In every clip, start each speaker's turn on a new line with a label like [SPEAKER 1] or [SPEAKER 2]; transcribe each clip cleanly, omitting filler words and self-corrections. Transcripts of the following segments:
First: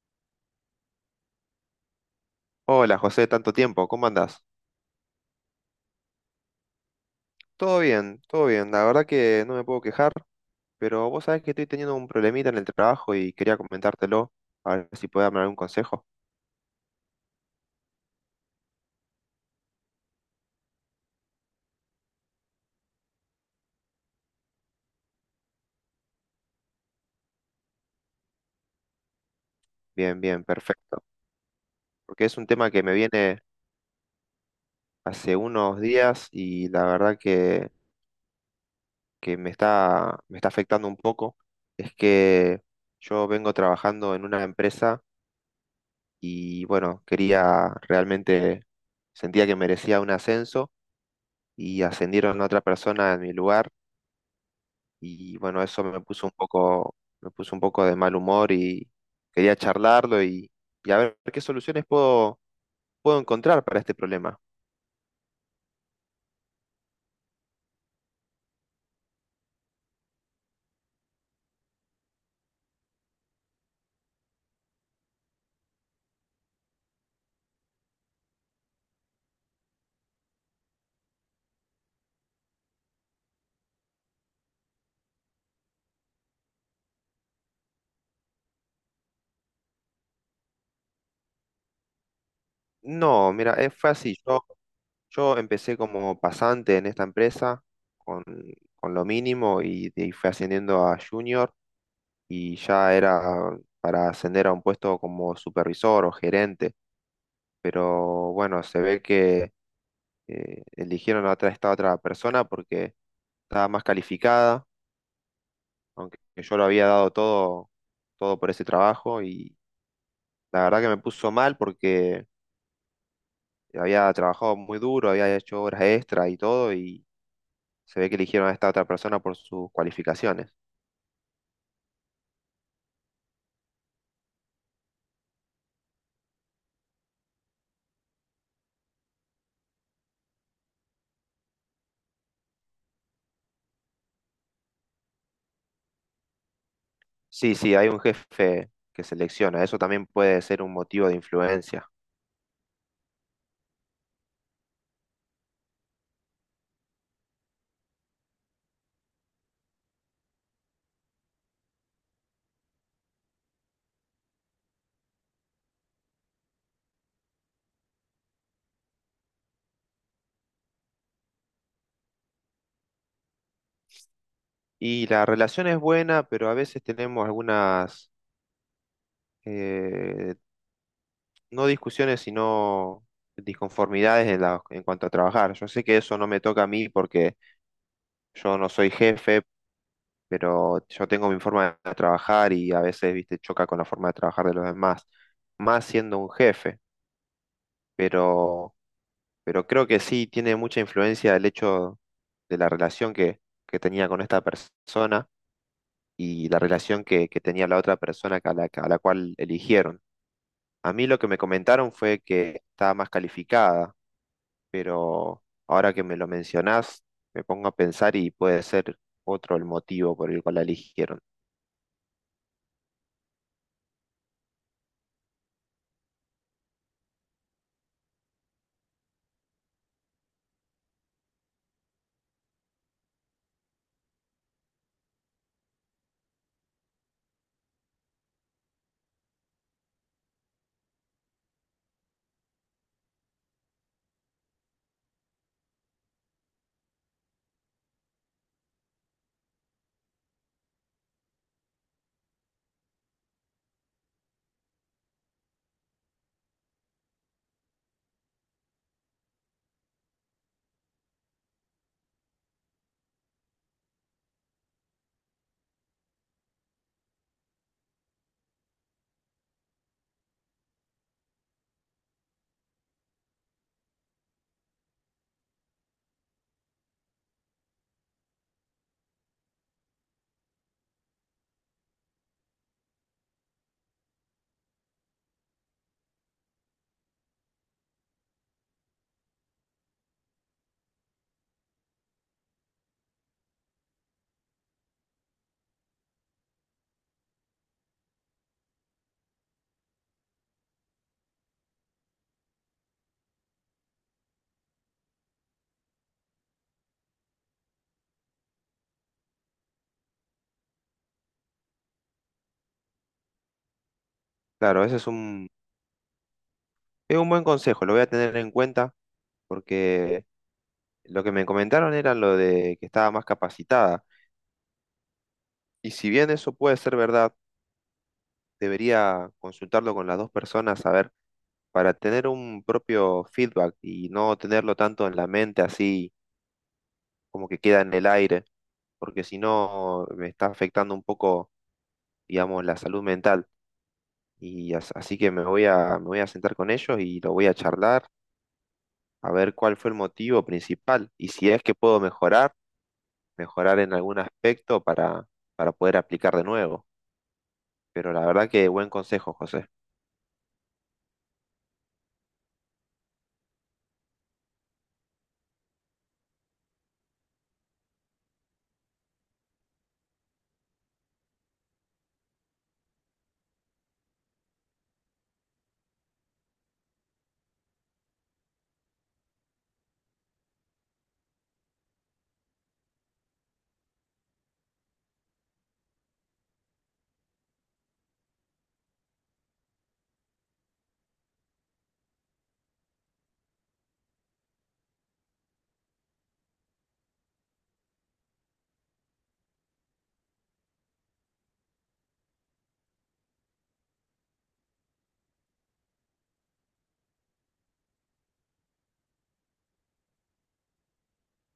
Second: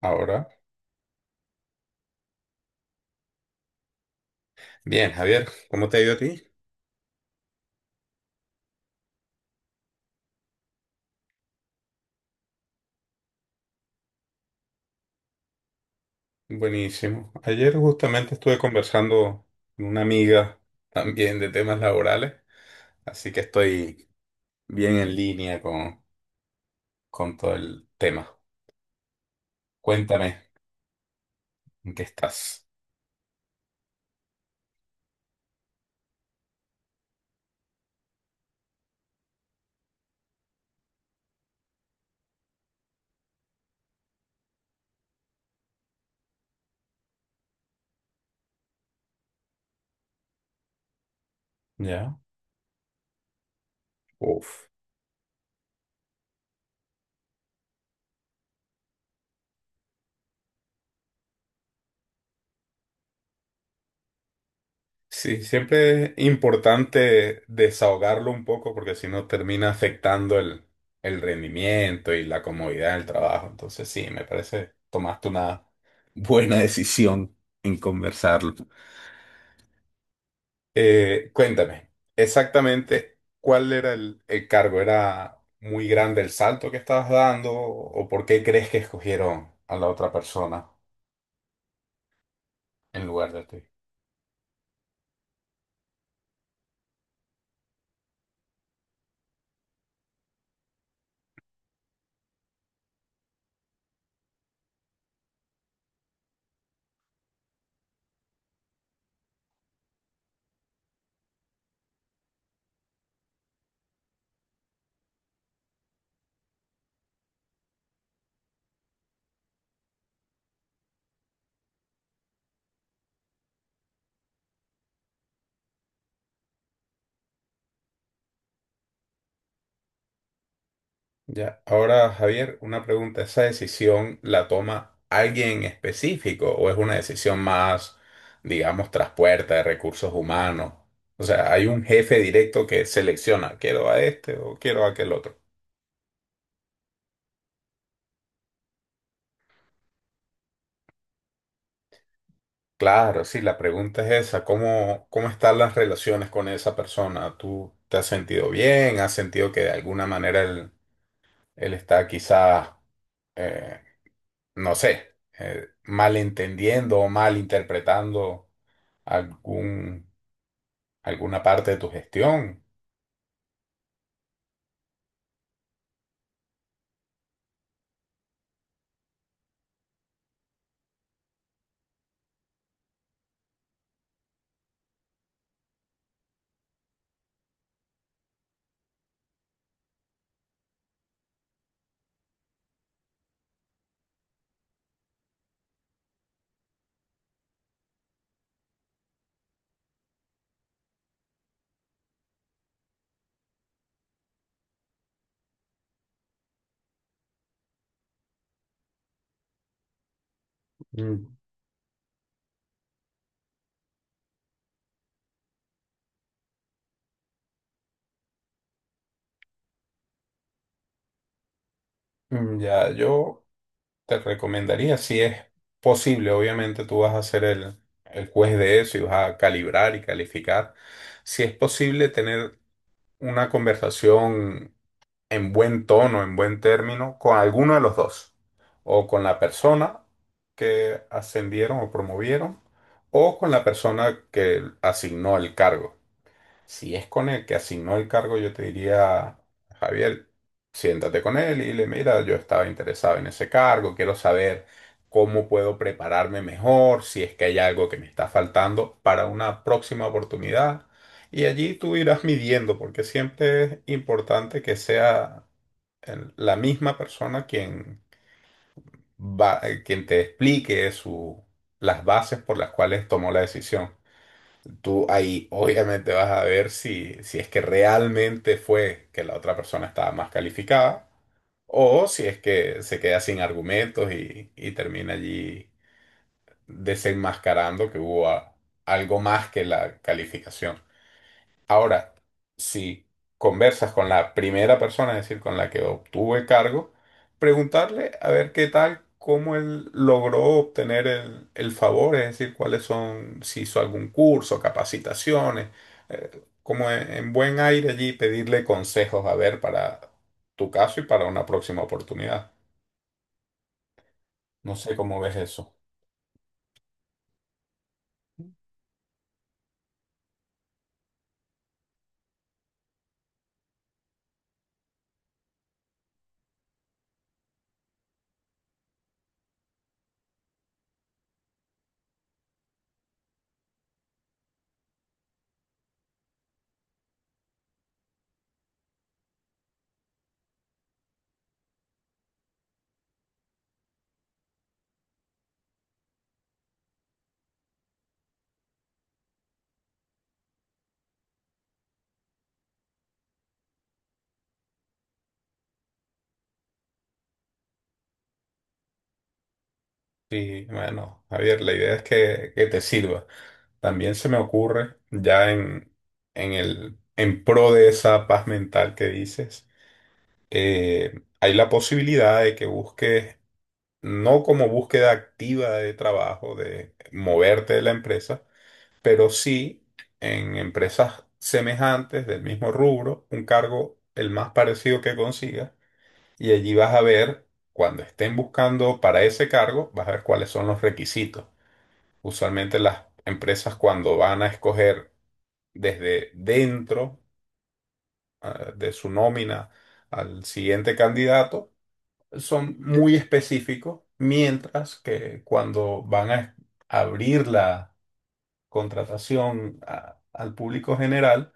[SPEAKER 1] Ahora,
[SPEAKER 2] Hola José, tanto tiempo, ¿cómo andás?
[SPEAKER 1] bien, Javier, ¿cómo te ha ido a ti?
[SPEAKER 2] Todo bien, la verdad que no me puedo quejar, pero vos sabés que estoy teniendo un problemita en el trabajo y quería comentártelo, a ver si podés darme algún consejo.
[SPEAKER 1] Buenísimo. Ayer justamente estuve conversando con una amiga también de temas laborales, así que estoy bien en línea con todo el tema.
[SPEAKER 2] Bien,
[SPEAKER 1] Cuéntame,
[SPEAKER 2] bien, perfecto,
[SPEAKER 1] ¿en qué
[SPEAKER 2] porque es un
[SPEAKER 1] estás?
[SPEAKER 2] tema que me viene hace unos días y la verdad que me está afectando un poco. Es que yo vengo trabajando en una empresa y bueno, quería realmente, sentía que merecía un ascenso y
[SPEAKER 1] ¿Ya?
[SPEAKER 2] ascendieron a otra persona en mi lugar
[SPEAKER 1] Uf.
[SPEAKER 2] y bueno, eso me puso un poco, me puso un poco de mal humor y quería charlarlo y a ver qué soluciones puedo, puedo encontrar para este problema.
[SPEAKER 1] Sí, siempre es importante desahogarlo un poco porque si no termina afectando el rendimiento y la comodidad del trabajo. Entonces sí, me parece tomaste una buena decisión en conversarlo. Cuéntame, exactamente cuál era el cargo. ¿Era muy grande el salto que estabas dando o por qué crees que escogieron a la otra persona en lugar
[SPEAKER 2] No,
[SPEAKER 1] de
[SPEAKER 2] mira,
[SPEAKER 1] ti?
[SPEAKER 2] es fácil. Yo empecé como pasante en esta empresa con, con lo mínimo y de ahí fui ascendiendo a junior y ya era para ascender a un puesto como supervisor o gerente. Pero bueno, se ve que eligieron a otra, esta otra persona porque estaba más calificada aunque yo lo había dado todo, todo por ese trabajo y la verdad que me puso mal porque había trabajado muy duro, había hecho horas extra y todo y se ve que eligieron a esta otra persona por sus cualificaciones.
[SPEAKER 1] Ya, ahora Javier, una pregunta. ¿Esa decisión la toma alguien en específico o es una decisión más, digamos, tras puerta de recursos humanos? O sea, ¿hay un jefe directo que selecciona, quiero a este o quiero a aquel otro?
[SPEAKER 2] Sí, sí, hay un jefe que selecciona, eso también puede ser un motivo de influencia.
[SPEAKER 1] Claro, sí, la pregunta es esa. ¿Cómo están las relaciones con esa persona? ¿Tú te has sentido bien? ¿Has sentido que de alguna manera él está quizás, eh, no sé, malentendiendo o malinterpretando algún, alguna parte de tu gestión?
[SPEAKER 2] Y la relación es buena, pero a veces tenemos algunas, eh, no discusiones, sino disconformidades en cuanto a trabajar. Yo sé que eso no me toca a mí porque yo no soy jefe, pero yo tengo mi forma de trabajar y a veces, viste, choca con la forma de trabajar de los demás, más siendo un jefe, pero, pero creo que sí tiene mucha influencia el hecho de la relación que tenía con esta persona y la relación que tenía la otra persona que a la cual eligieron. A mí lo que
[SPEAKER 1] Mm,
[SPEAKER 2] me comentaron fue que estaba más calificada, pero ahora que me lo mencionás, me pongo a pensar y puede ser otro el motivo por el cual la eligieron.
[SPEAKER 1] Ya yo te recomendaría, si es posible, obviamente tú vas a ser el juez de eso y vas a calibrar y calificar, si es posible tener una conversación en buen tono, en buen término, con alguno de los dos, o con la persona que ascendieron o promovieron, o con la persona que asignó el cargo. Si es con el que asignó el cargo, yo te diría, Javier, siéntate con él y dile, mira, yo estaba interesado en ese cargo, quiero saber cómo puedo prepararme mejor, si es que hay algo que me está faltando para una próxima oportunidad. Y allí tú irás midiendo, porque siempre es importante que sea la misma persona quien va, quien te explique las bases por las cuales tomó la decisión. Tú ahí obviamente vas a ver si es que realmente fue que la otra persona estaba más calificada, o si es que se queda sin argumentos y termina allí desenmascarando que hubo algo más que la calificación. Ahora, si conversas con la primera persona, es decir, con la que obtuvo el cargo, preguntarle a ver qué tal, cómo él logró obtener el favor, es decir, cuáles son, si hizo algún curso, capacitaciones, eh, como en buen aire allí, pedirle consejos a ver para tu caso y para una próxima oportunidad. No
[SPEAKER 2] Claro,
[SPEAKER 1] sé
[SPEAKER 2] ese es
[SPEAKER 1] cómo ves
[SPEAKER 2] un…
[SPEAKER 1] eso.
[SPEAKER 2] Es un buen consejo, lo voy a tener en cuenta porque lo que me comentaron era lo de que estaba más capacitada. Y si bien eso puede ser verdad, debería consultarlo con las dos personas, a ver, para tener un propio feedback y no tenerlo tanto en la mente así como que queda en el aire, porque si no me está afectando un poco, digamos, la salud mental. Así que me voy a sentar con ellos y lo voy a charlar, a ver cuál fue el motivo principal y si es que puedo mejorar en algún aspecto para poder aplicar de nuevo. Pero la verdad que buen consejo, José.
[SPEAKER 1] Sí, bueno, Javier, la idea es que te sirva. También se me ocurre, ya en en pro de esa paz mental que dices, hay la posibilidad de que busques, no como búsqueda activa de trabajo, de moverte de la empresa, pero sí en empresas semejantes del mismo rubro, un cargo el más parecido que consigas, y allí vas a ver, cuando estén buscando para ese cargo, vas a ver cuáles son los requisitos. Usualmente las empresas cuando van a escoger desde dentro ah, de su nómina al siguiente candidato son muy específicos, mientras que cuando van a abrir la contratación al público general,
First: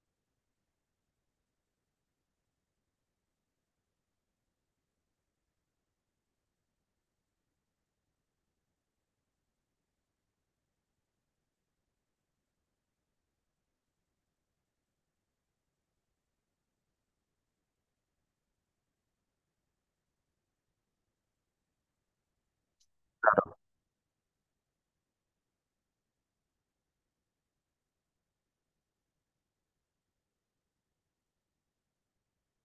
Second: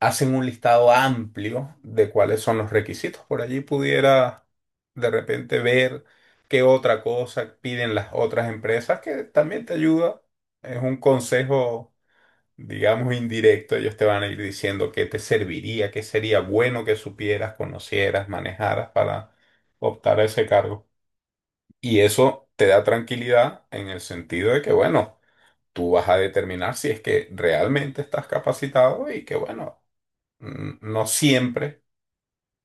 [SPEAKER 1] hacen un listado amplio de cuáles son los requisitos. Por allí pudiera de repente ver qué otra cosa piden las otras empresas, que también te ayuda. Es un consejo digamos, indirecto, ellos te van a ir diciendo qué te serviría, qué sería bueno que supieras, conocieras, manejaras para optar a ese cargo. Y eso te da tranquilidad en el sentido de que, bueno, tú vas a determinar si es que realmente estás capacitado y que, bueno, no siempre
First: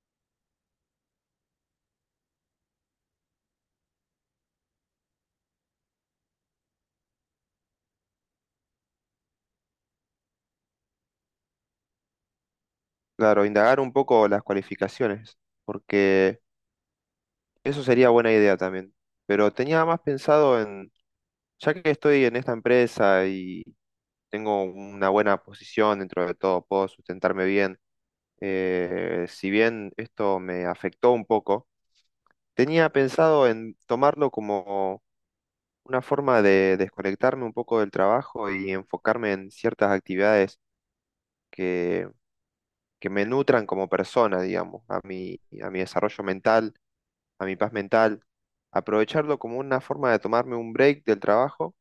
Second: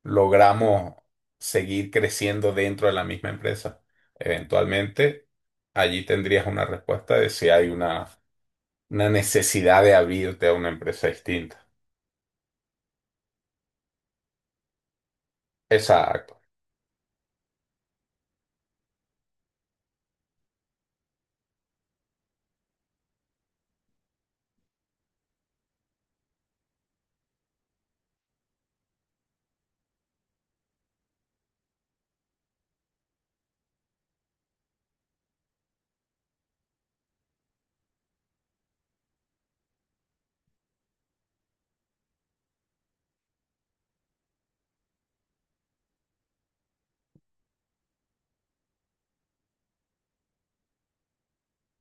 [SPEAKER 1] logramos seguir creciendo dentro de la misma empresa. Eventualmente, allí tendrías una respuesta de si hay una necesidad de abrirte a una empresa distinta.
[SPEAKER 2] Claro, indagar un poco las cualificaciones,
[SPEAKER 1] Exacto.
[SPEAKER 2] porque eso sería buena idea también. Pero tenía más pensado en, ya que estoy en esta empresa y tengo una buena posición dentro de todo, puedo sustentarme bien. Si bien esto me afectó un poco, tenía pensado en tomarlo como una forma de desconectarme un poco del trabajo y enfocarme en ciertas actividades que, que me nutran como persona, digamos, a a mi desarrollo mental, a mi paz mental. Aprovecharlo como una forma de tomarme un break del trabajo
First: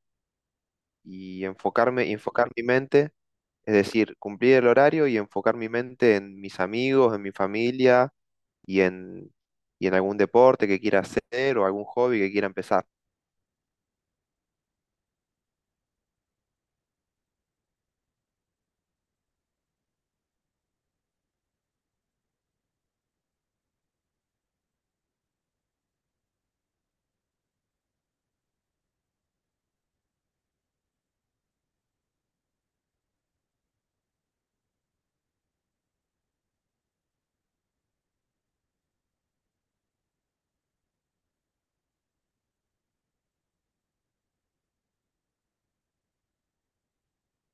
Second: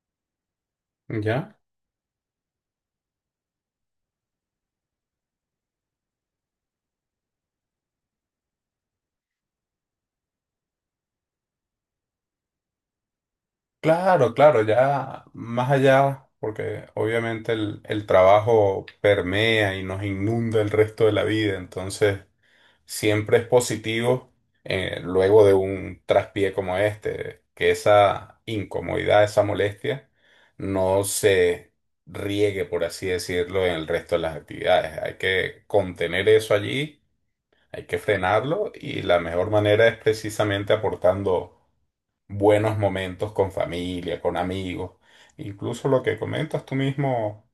[SPEAKER 2] y
[SPEAKER 1] ¿Ya?
[SPEAKER 2] enfocarme, y enfocar mi mente, es decir, cumplir el horario y enfocar mi mente en mis amigos, en mi familia y en, y en algún deporte que quiera hacer o algún hobby que quiera empezar.
[SPEAKER 1] Claro, claro, ya más allá, porque obviamente el trabajo permea y nos inunda el resto de la vida, entonces siempre es positivo luego de un traspié como este, que esa incomodidad, esa molestia, no se riegue, por así decirlo, en el resto de las actividades. Hay que contener eso allí, hay que frenarlo y la mejor manera es precisamente aportando buenos momentos con familia, con amigos, incluso lo que comentas tú mismo,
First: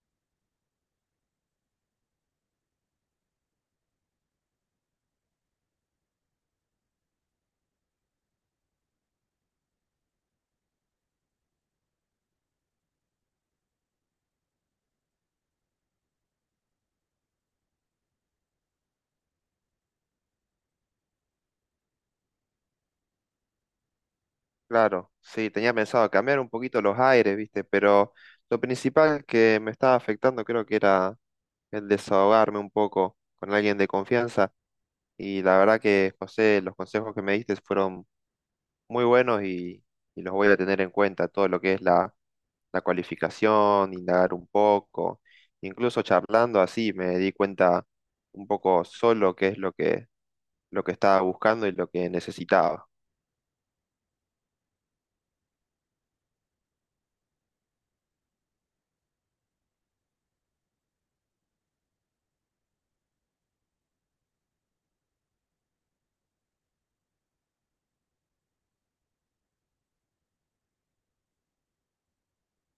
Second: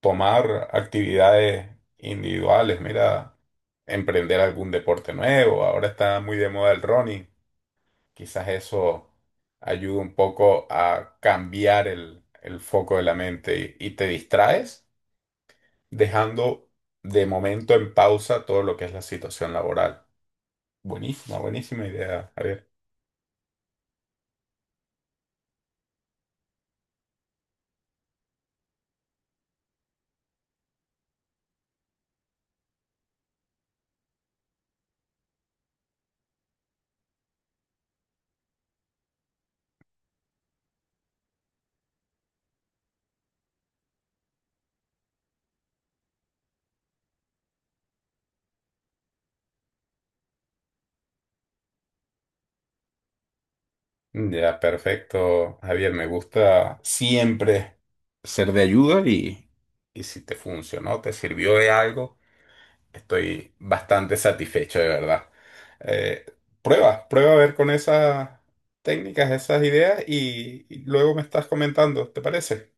[SPEAKER 1] tomar actividades individuales, mira, emprender algún deporte nuevo, ahora está muy de moda el running, quizás eso ayuda un poco a cambiar el foco de la mente y te distraes dejando de momento en pausa todo lo que es la situación laboral. Buenísima, buenísima idea, Ariel.
[SPEAKER 2] Claro, sí, tenía pensado cambiar un poquito los aires, viste, pero lo principal que me estaba afectando creo que era el desahogarme un poco con alguien de confianza y la verdad que José, los consejos que me diste fueron muy buenos y los voy a tener en cuenta, todo lo que es la cualificación, indagar un poco, incluso charlando así me di cuenta un poco solo qué es lo lo que estaba buscando y lo que necesitaba.
[SPEAKER 1] Ya, perfecto, Javier. Me gusta siempre ser de ayuda y si te funcionó, te sirvió de algo, estoy bastante satisfecho de verdad. Eh, Prueba, prueba a ver con esas técnicas, esas ideas y luego me estás comentando, ¿te parece?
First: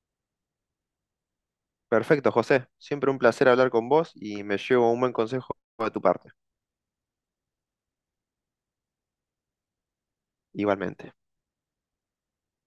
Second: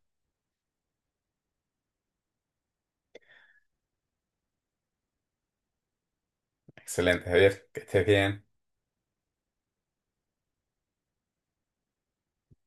[SPEAKER 2] Perfecto, José. Siempre un placer hablar con vos y me llevo un buen consejo de tu parte.
[SPEAKER 1] Excelente, Javier, que estés bien.
[SPEAKER 2] Igualmente.